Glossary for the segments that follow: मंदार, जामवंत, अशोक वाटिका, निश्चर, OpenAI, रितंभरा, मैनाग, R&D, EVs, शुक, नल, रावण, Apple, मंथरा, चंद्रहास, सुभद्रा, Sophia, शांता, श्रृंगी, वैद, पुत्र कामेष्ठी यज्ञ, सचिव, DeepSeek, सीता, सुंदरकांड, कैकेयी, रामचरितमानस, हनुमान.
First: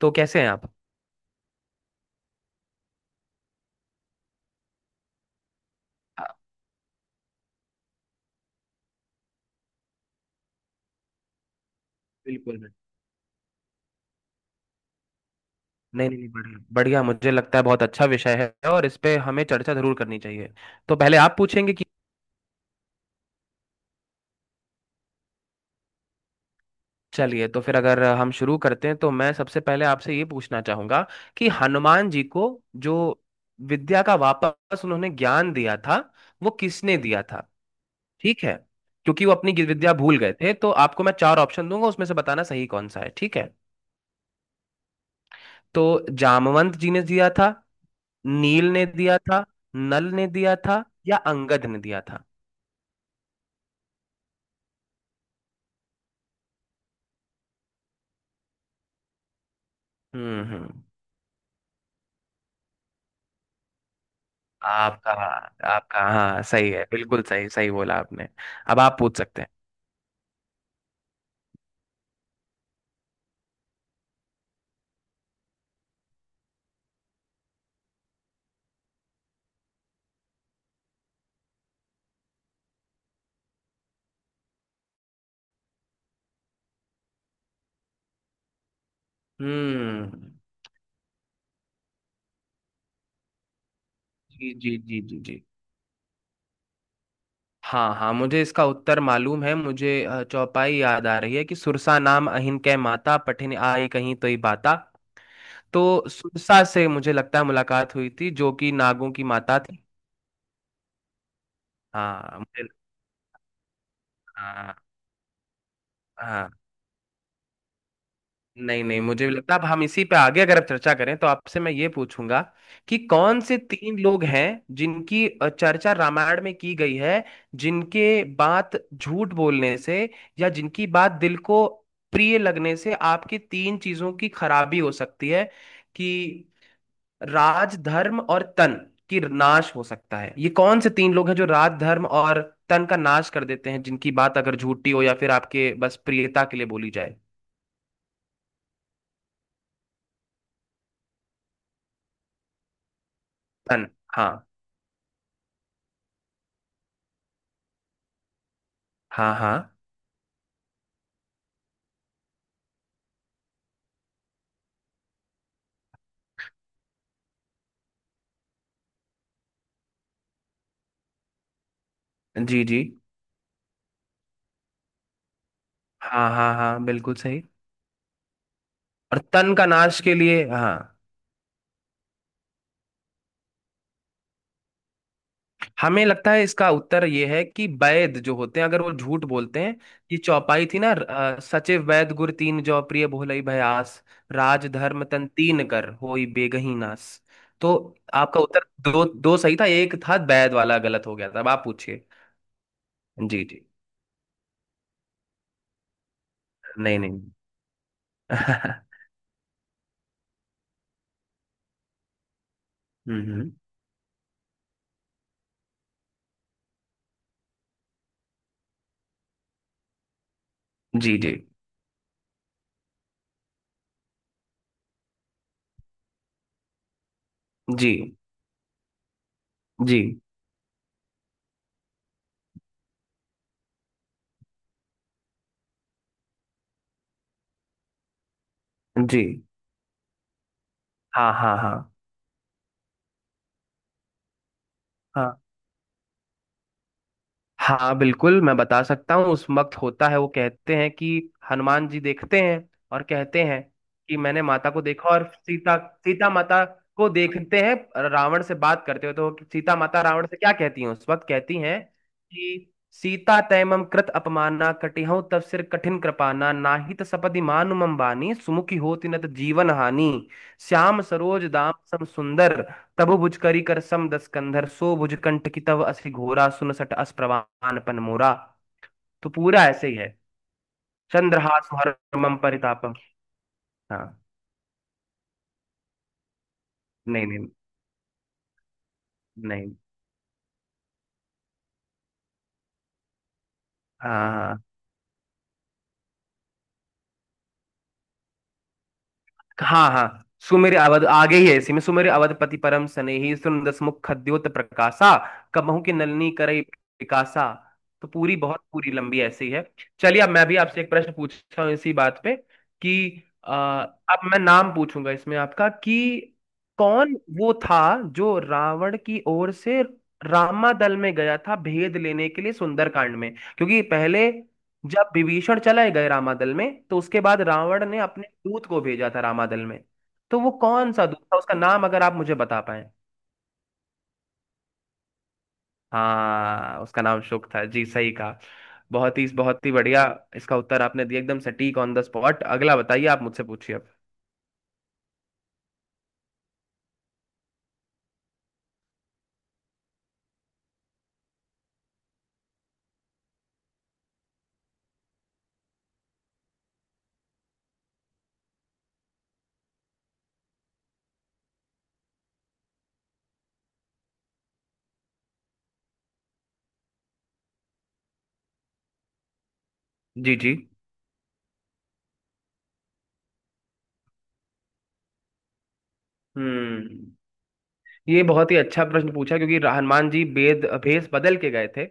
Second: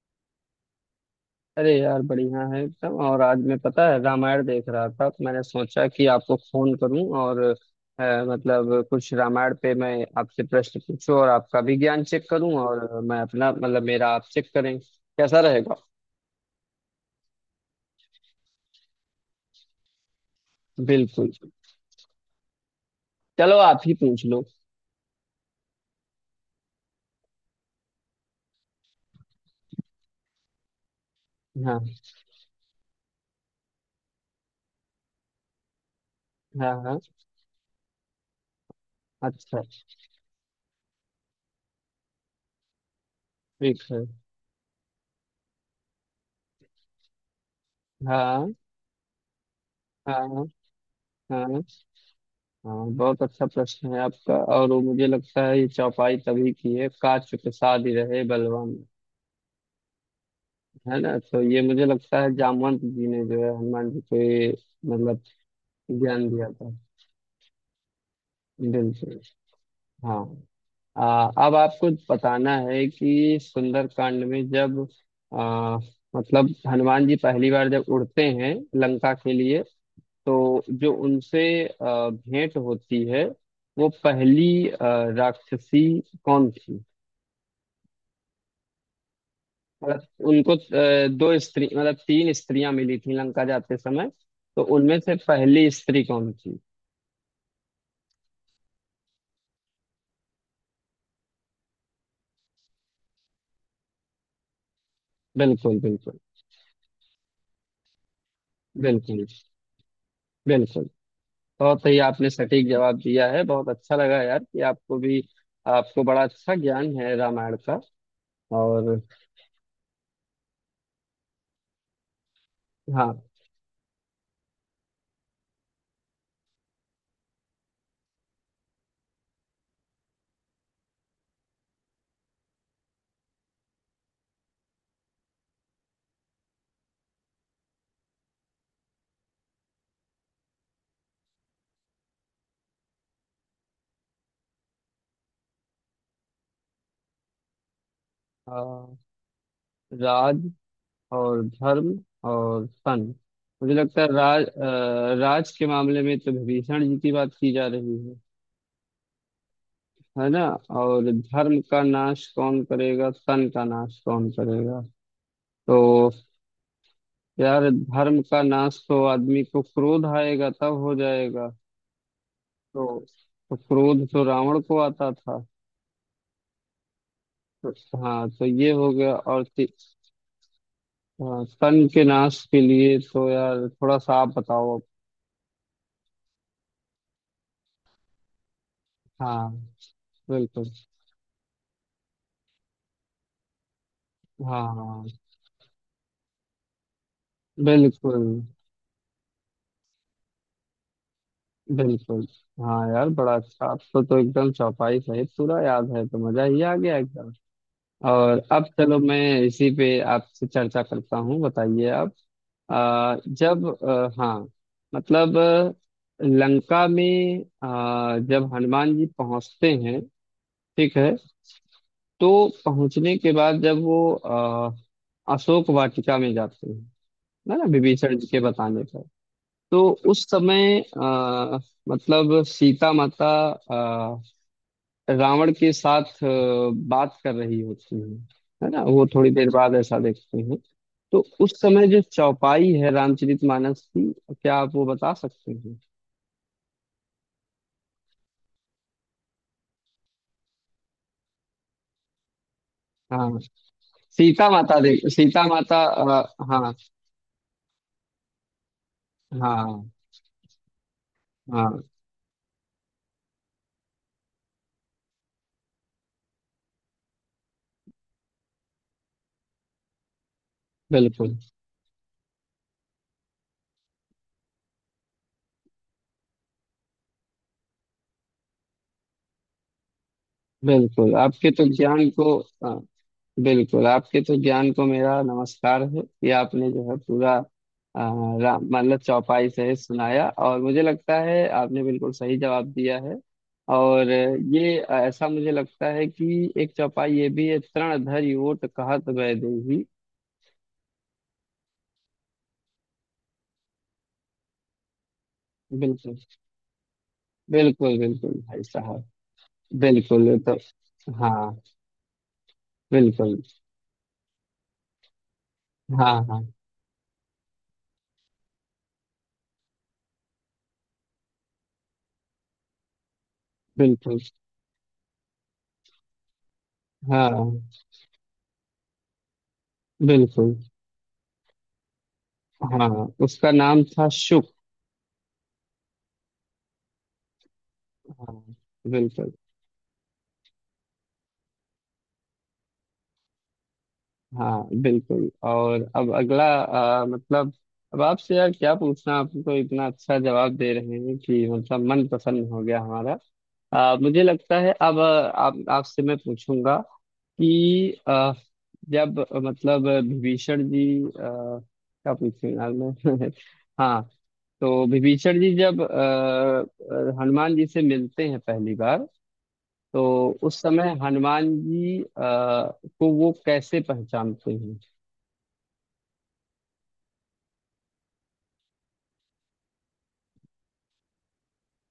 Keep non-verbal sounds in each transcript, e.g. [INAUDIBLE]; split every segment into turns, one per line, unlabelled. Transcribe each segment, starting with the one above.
तो कैसे हैं आप?
अरे यार बढ़िया है एकदम। और आज मैं पता है रामायण देख रहा था तो मैंने सोचा कि
आ,
आपको फोन करूं। और मतलब कुछ रामायण पे मैं आपसे प्रश्न पूछूं और आपका भी ज्ञान चेक
बिल्कुल
करूं,
बिल्कुल।
और मैं अपना मतलब मेरा आप चेक करें, कैसा रहेगा।
नहीं नहीं नहीं, बढ़िया बढ़िया। मुझे लगता है बहुत अच्छा विषय है और इस पे हमें चर्चा जरूर करनी चाहिए। तो पहले
बिल्कुल।
आप पूछेंगे कि
चलो आप ही पूछ लो।
चलिए, तो फिर अगर हम शुरू करते हैं तो मैं सबसे पहले आपसे ये पूछना चाहूंगा कि
हाँ
हनुमान जी को जो विद्या का वापस उन्होंने ज्ञान दिया था, वो
हाँ
किसने
हाँ।
दिया था? ठीक है। क्योंकि वो अपनी
अच्छा,
विद्या भूल गए थे, तो आपको मैं चार ऑप्शन दूंगा, उसमें से बताना सही कौन सा है, ठीक है।
ठीक है।
तो जामवंत जी ने दिया था,
हाँ
नील ने दिया था, नल ने
हाँ हाँ
दिया था या
हाँ।
अंगद ने दिया था?
हाँ, बहुत अच्छा प्रश्न है आपका। और वो मुझे लगता है ये चौपाई तभी की है, काच चुप साध रहे बलवान।
हम्म।
है ना? तो ये मुझे लगता है जामवंत जी ने जो है हनुमान जी को ये
आपका
मतलब
आपका
ज्ञान
हाँ,
दिया था।
सही है। बिल्कुल सही, सही बोला आपने। अब आप पूछ
बिल्कुल।
सकते हैं।
हाँ। अब आपको बताना है कि सुंदरकांड में जब आ, मतलब हनुमान जी पहली बार जब उड़ते हैं लंका के लिए, तो जो उनसे भेंट होती है, वो पहली राक्षसी कौन थी। मतलब
हम्म।
उनको दो स्त्री मतलब तीन स्त्रियां मिली थी लंका जाते समय,
जी
तो
जी
उनमें
जी
से
जी जी।
पहली स्त्री कौन थी।
हाँ हाँ, मुझे इसका उत्तर मालूम है। मुझे चौपाई याद आ रही है कि सुरसा नाम अहिन कै माता पठिन आए कहीं तो ही बाता।
बिल्कुल
तो
बिल्कुल।
सुरसा से मुझे लगता है मुलाकात हुई थी, जो कि नागों की
बिल्कुल
माता थी।
बिल्कुल। बहुत ही आपने
हाँ
सटीक
मुझे।
जवाब दिया है, बहुत अच्छा लगा यार कि
हाँ
आपको भी आपको बड़ा
हाँ।
अच्छा ज्ञान है रामायण का।
नहीं
और
नहीं, मुझे भी लगता है। अब हम इसी पे आगे अगर आप चर्चा करें, तो आपसे मैं ये पूछूंगा कि
हाँ।
कौन से तीन लोग हैं जिनकी चर्चा रामायण में की गई है, जिनके बात झूठ बोलने से या जिनकी बात दिल को प्रिय लगने से आपकी तीन चीजों की खराबी हो सकती है, कि राज, धर्म और तन की नाश हो सकता है। ये कौन से तीन लोग हैं जो राज, धर्म और तन का नाश कर देते हैं, जिनकी बात अगर झूठी हो या फिर आपके बस प्रियता के लिए बोली जाए?
अ, राज और धर्म और सन। मुझे
तन।
लगता है
हाँ।
राज, राज के मामले में तो विभीषण जी की बात की जा रही है
हाँ हाँ।
है ना। और धर्म का नाश कौन करेगा, तन का नाश कौन करेगा। तो यार धर्म का नाश तो आदमी को क्रोध आएगा तब हो जाएगा।
जी जी।
तो, तो क्रोध तो रावण को आता था।
हाँ हाँ हाँ, बिल्कुल सही।
तो, हाँ तो ये हो गया।
और
और
तन का नाश के लिए हाँ।
हाँ, तन के नाश के लिए तो यार थोड़ा सा आप बताओ।
हमें लगता है इसका उत्तर ये है कि वैद जो होते हैं, अगर वो झूठ
हाँ।
बोलते हैं। कि चौपाई
बिल्कुल।
थी ना, सचिव वैद गुर तीन जौ प्रिय भोलई भयास, राज धर्म
हाँ
तन तीन कर होई बेगही नास। तो
बिल्कुल
आपका उत्तर दो दो सही था, एक था वैद वाला गलत हो गया था। अब आप पूछिए।
बिल्कुल। हाँ यार बड़ा
जी जी।
अच्छा। आपको तो एकदम चौपाई सहित पूरा याद है तो मजा ही आ गया
नहीं नहीं।
एकदम। और अब
[LAUGHS]
चलो मैं इसी पे आपसे चर्चा करता हूँ, बताइए आप।
हम्म।
जब मतलब लंका में जब हनुमान जी पहुंचते हैं, ठीक है,
जी जी
तो पहुंचने के बाद जब वो अशोक वाटिका में जाते हैं, है ना,
जी
विभीषण जी के बताने पर। तो
जी
उस समय मतलब सीता माता रावण के साथ बात कर रही होती है ना। वो
जी।
थोड़ी देर बाद ऐसा देखते हैं। तो
हाँ हाँ
उस समय जो चौपाई है रामचरितमानस की, क्या आप वो बता
हाँ
सकते हैं।
हाँ, बिल्कुल मैं बता सकता हूँ। उस वक्त होता है, वो कहते हैं कि हनुमान जी देखते हैं और
हाँ।
कहते हैं कि मैंने
सीता
माता
माता
को
देख,
देखा, और
सीता
सीता
माता
सीता माता
हाँ
को देखते हैं रावण से बात करते हुए। तो सीता
हाँ।
माता रावण से क्या कहती हैं उस वक्त? कहती
हाँ,
हैं कि सीता तैमम कृत अपमाना कटिहउँ तव सिर कठिन कृपाना, नाहि त सपदि मानु मम बानी सुमुखी होति न त जीवन हानि। श्याम
बिल्कुल
सरोज दाम सम सुंदर, तबु भुज करी कर सम दस कंधर, सो भुज कंठ की तव असि घोरा, सुन सट अस प्रवान पन मोरा। तो पूरा ऐसे ही है।
बिल्कुल आपके तो
चंद्रहास हर
ज्ञान को
मम
हाँ,
परितापम।
बिल्कुल
हाँ।
आपके तो ज्ञान को मेरा नमस्कार है कि आपने जो है
नहीं
पूरा
नहीं
अ, मतलब चौपाई
नहीं।
सहित सुनाया, और मुझे लगता है आपने बिल्कुल सही जवाब दिया है। और
हाँ हाँ, हाँ।
ये ऐसा मुझे लगता है कि एक चौपाई ये भी है, तृण धरि ओट कहत वैदेही।
हाँ हाँ। सुमेर अवध आगे ही है, इसी में सुमेर अवधपति परम स्नेही सुंदस मुख खद्योत प्रकाशा कबहू की
बिल्कुल।
नलनी करई पिकासा।
बिल्कुल
तो
बिल्कुल
पूरी बहुत,
भाई
पूरी
साहब।
लंबी ऐसी है। चलिए,
बिल्कुल
अब
ये
मैं
तो।
भी आपसे एक प्रश्न
हाँ
पूछता हूँ इसी बात पे कि
बिल्कुल।
अब मैं नाम पूछूंगा इसमें आपका,
हाँ
कि
हाँ।
कौन वो था जो रावण की ओर से रामादल में गया था भेद लेने के लिए सुंदरकांड में, क्योंकि
बिल्कुल।
पहले जब विभीषण चले गए रामादल में तो उसके बाद
हाँ
रावण ने अपने दूत को भेजा था रामादल में। तो
बिल्कुल।
वो कौन सा दूत था, उसका नाम अगर आप मुझे बता
हाँ,
पाए।
उसका नाम था शुक।
हाँ, उसका नाम शुक था जी, सही कहा।
हाँ।
बहुत ही,
बिल्कुल।
बहुत ही बढ़िया। इसका उत्तर आपने दिया एकदम सटीक, ऑन द स्पॉट। अगला बताइए, आप मुझसे पूछिए अब।
हाँ बिल्कुल। और अब अगला मतलब अब आपसे यार क्या पूछना, आपको इतना अच्छा जवाब दे रहे हैं कि मतलब मन प्रसन्न हो गया हमारा। मुझे लगता है अब आप आपसे मैं पूछूंगा कि जब मतलब विभीषण जी क्या पूछूं यार मैं। [LAUGHS] हाँ, तो विभीषण जी जब हनुमान जी से मिलते हैं पहली बार, तो
जी जी।
उस समय हनुमान जी को वो कैसे पहचानते हैं।
हम्म। ये बहुत ही अच्छा प्रश्न पूछा, क्योंकि हनुमान जी वेद भेष बदल के गए थे।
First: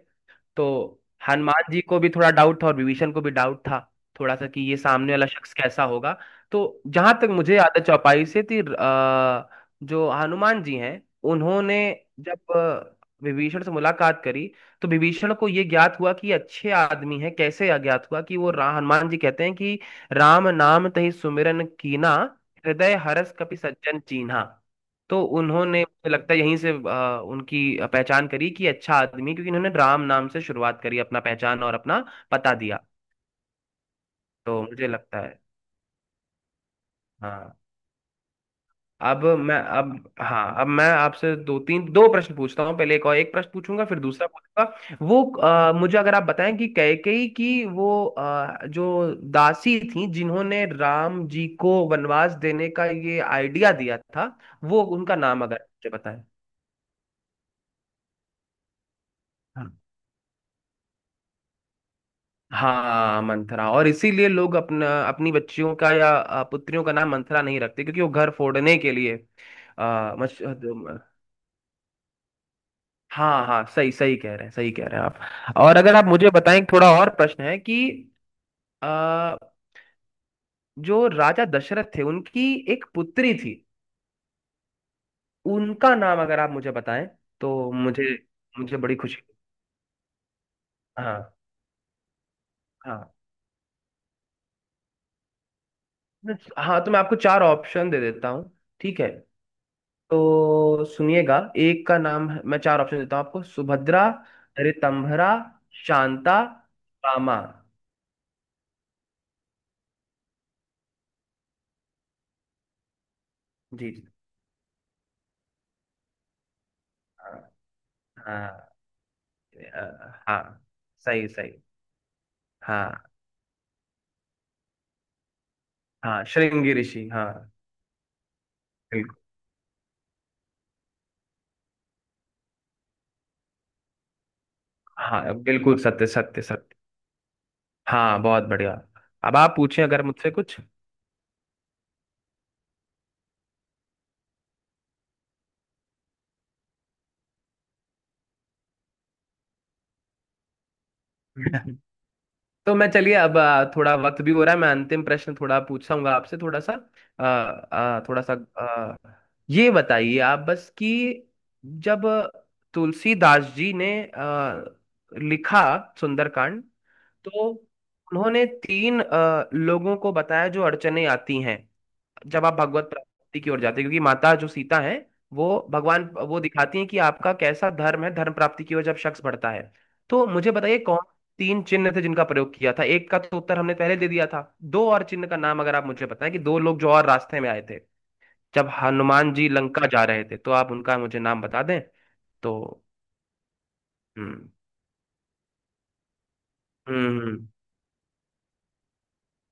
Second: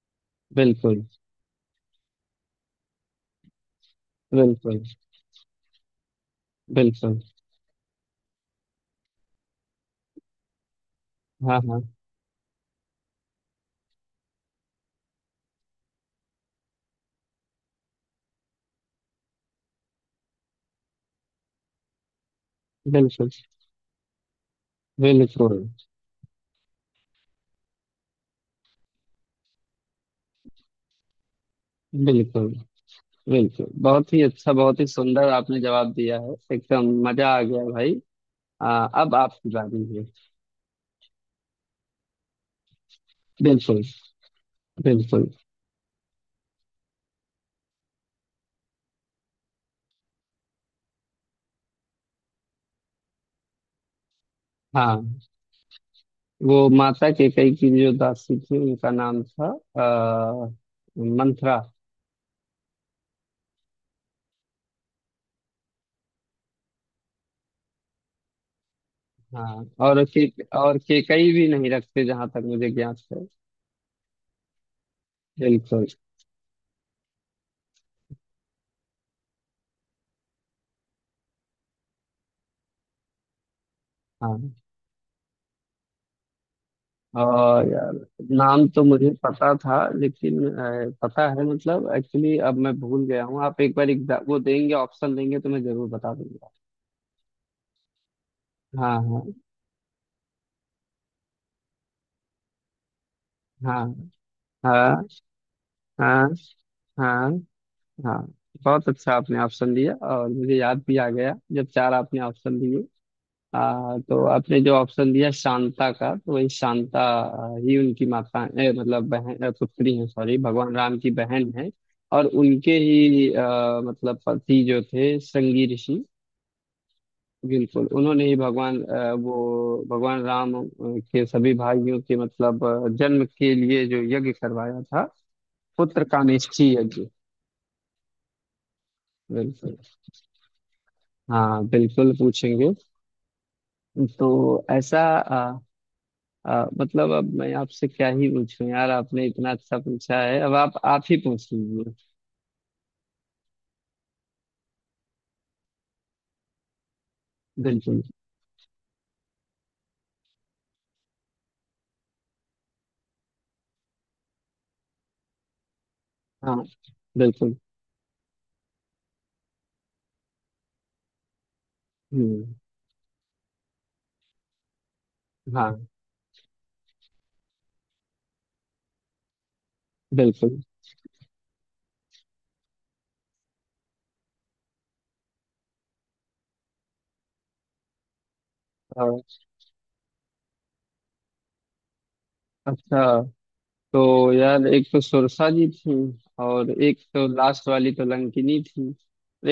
तो
बिल्कुल,
हनुमान जी को भी थोड़ा डाउट था और विभीषण को भी डाउट था थोड़ा सा, कि ये
बिल्कुल,
सामने वाला शख्स कैसा होगा। तो जहां
बिल्कुल।
तक मुझे याद है, चौपाई से थी। जो हनुमान जी हैं
हाँ,
उन्होंने
हाँ।
जब विभीषण से मुलाकात करी, तो विभीषण को ये ज्ञात हुआ कि ये अच्छे आदमी हैं। कैसे ज्ञात हुआ कि वो, हनुमान जी कहते हैं कि राम नाम तहि सुमिरन कीना, हृदय
बिल्कुल,
हरस कपि सज्जन चीन्हा। तो
बिल्कुल,
उन्होंने मुझे लगता है यहीं से उनकी पहचान करी कि अच्छा आदमी, क्योंकि इन्होंने राम नाम से शुरुआत करी, अपना पहचान और अपना
बिल्कुल,
पता दिया।
बिल्कुल। बहुत ही अच्छा,
तो
बहुत ही
मुझे लगता
सुंदर
है।
आपने जवाब दिया है। एकदम मजा आ
हाँ।
गया भाई। अब
अब
आपकी
मैं
बारी
अब
है।
हाँ, अब मैं आपसे दो तीन दो प्रश्न पूछता हूँ, पहले एक, और एक प्रश्न
बिल्कुल,
पूछूंगा फिर दूसरा पूछूंगा। वो
बिल्कुल।
मुझे अगर आप बताएं कि कैकेयी की वो जो दासी थी जिन्होंने राम जी को वनवास देने का ये आइडिया दिया था, वो उनका
हाँ,
नाम अगर मुझे बताएं।
वो माता कैकेयी की जो दासी थी उनका नाम था
हाँ।
आ, मंथरा।
हाँ, मंथरा। और इसीलिए लोग अपना अपनी बच्चियों का या पुत्रियों का नाम मंथरा नहीं रखते, क्योंकि वो घर फोड़ने के लिए
हाँ,
आ, मच,
और केकई भी नहीं रखते जहां तक मुझे ज्ञात है।
हाँ हाँ, सही सही कह रहे हैं, सही कह रहे हैं आप। और
बिल्कुल,
अगर आप मुझे बताएं, थोड़ा और प्रश्न है कि आ, जो राजा दशरथ थे, उनकी एक पुत्री थी,
हाँ।
उनका नाम अगर आप मुझे बताएं
और
तो
यार
मुझे
नाम
मुझे
तो
बड़ी
मुझे
खुशी।
पता था, लेकिन
हाँ
पता है मतलब एक्चुअली अब मैं भूल
हाँ
गया हूँ। आप एक बार एग्जाम वो देंगे, ऑप्शन देंगे तो मैं जरूर बता दूंगा।
हाँ, तो मैं आपको चार ऑप्शन दे देता हूँ,
हाँ
ठीक है?
हाँ
तो सुनिएगा, एक का नाम है, मैं चार ऑप्शन देता हूँ आपको:
हाँ
सुभद्रा,
हाँ
रितंभरा,
हाँ
शांता,
हाँ
रामा।
हाँ। बहुत अच्छा आपने ऑप्शन दिया, और मुझे याद भी आ गया जब चार आपने ऑप्शन दिए।
जी जी,
तो आपने जो ऑप्शन दिया शांता का, तो वही शांता
हाँ
ही उनकी माता
हाँ,
मतलब बहन पुत्री है, सॉरी,
हाँ,
भगवान राम की
सही
बहन
सही।
है। और उनके
हाँ
ही मतलब पति जो थे, श्रृंगी ऋषि।
हाँ, श्रृंगी ऋषि, हाँ।
बिल्कुल, उन्होंने ही भगवान
बिल्कुल,
वो भगवान राम के सभी भाइयों के मतलब जन्म के लिए जो यज्ञ करवाया था,
हाँ बिल्कुल,
पुत्र
सत्य सत्य
कामेष्ठी
सत्य।
यज्ञ।
हाँ, बहुत बढ़िया। अब आप
बिल्कुल।
पूछें अगर मुझसे कुछ।
हाँ बिल्कुल पूछेंगे। तो ऐसा मतलब अब मैं आपसे क्या ही पूछूं यार, आपने इतना अच्छा पूछा है, अब आप ही पूछ
[LAUGHS]
लीजिए।
तो मैं चलिए, अब थोड़ा वक्त भी हो रहा है, मैं अंतिम प्रश्न थोड़ा पूछूंगा आपसे, थोड़ा सा अ,
बिल्कुल।
अ, थोड़ा सा अ, ये बताइए आप, बस कि जब तुलसीदास जी ने लिखा
हाँ
सुंदरकांड, तो
बिल्कुल।
उन्होंने तीन लोगों को बताया जो अड़चने आती हैं जब
हम्म।
आप भगवत प्राप्ति की ओर जाते हैं। क्योंकि माता जो सीता है, वो
हाँ
भगवान वो दिखाती है कि आपका कैसा धर्म है, धर्म प्राप्ति की ओर जब शख्स बढ़ता है। तो मुझे
बिल्कुल।
बताइए कौन तीन चिन्ह थे जिनका प्रयोग किया था? एक का तो उत्तर हमने पहले दे दिया था, दो और चिन्ह का नाम अगर आप मुझे बताएं, कि दो लोग जो और रास्ते में आए थे जब
और
हनुमान जी लंका जा रहे थे, तो आप उनका मुझे नाम बता दें तो।
अच्छा, तो
हम्म
यार एक तो सुरसा जी थी, और एक
हम्म
तो
हम्म
लास्ट वाली तो लंकिनी थी।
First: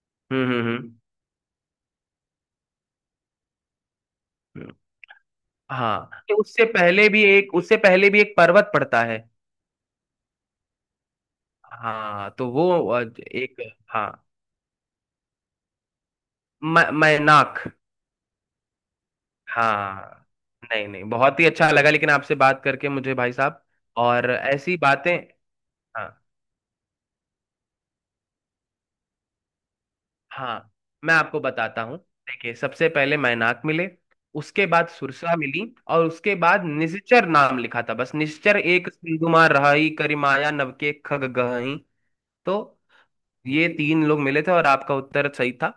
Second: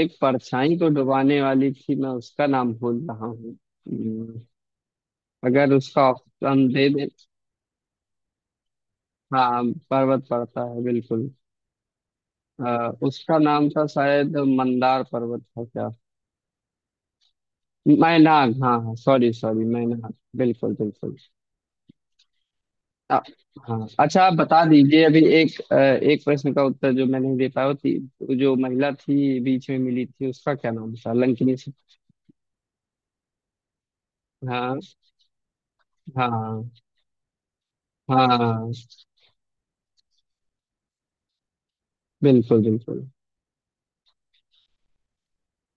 एक
हम्म
परछाई को
हम्म,
डुबाने वाली थी, मैं उसका नाम भूल रहा हूँ।
हम्म।
अगर उसका
हाँ, कि
ऑप्शन दे दे।
उससे पहले भी एक पर्वत पड़ता है।
हाँ, पर्वत पड़ता है बिल्कुल।
हाँ, तो वो अ,
उसका
एक,
नाम था
हाँ,
शायद मंदार पर्वत था क्या।
मैनाक।
मैनाग, हाँ हाँ, सॉरी सॉरी, मैनाग,
हाँ,
बिल्कुल
नहीं नहीं,
बिल्कुल।
बहुत ही अच्छा लगा लेकिन आपसे बात करके मुझे,
आ,
भाई साहब,
हाँ, अच्छा
और
आप बता
ऐसी
दीजिए
बातें।
अभी एक
हाँ
एक प्रश्न का उत्तर जो मैं नहीं दे पाया, वो थी जो महिला थी बीच में मिली थी, उसका क्या
हाँ,
नाम था
मैं आपको
लंकिनी से।
बताता हूँ। देखिए, सबसे पहले मैनाक मिले, उसके
हाँ।
बाद सुरसा मिली, और उसके बाद
हाँ
निश्चर नाम लिखा था बस, निश्चर
हाँ।
एक सिंधुमा रहाई करिमाया नवके खग गहई। तो
बिल्कुल बिल्कुल।
ये तीन लोग मिले थे और आपका उत्तर सही था।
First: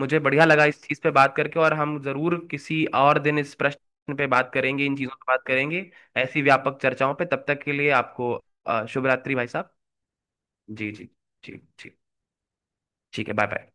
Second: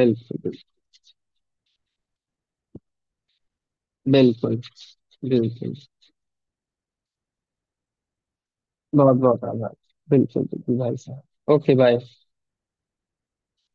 मुझे बढ़िया लगा इस चीज पे बात करके, और हम जरूर किसी और दिन इस प्रश्न पे बात
बिल्कुल।
करेंगे, इन चीजों पे
बिल्कुल
बात
बिल्कुल।
करेंगे, ऐसी व्यापक चर्चाओं पे। तब तक के लिए आपको शुभ
बहुत
रात्रि
बहुत
भाई साहब।
आभार। बिल्कुल बिल्कुल
जी
भाई
जी
साहब,
जी
ओके,
जी,
बाय।
ठीक है, बाय बाय।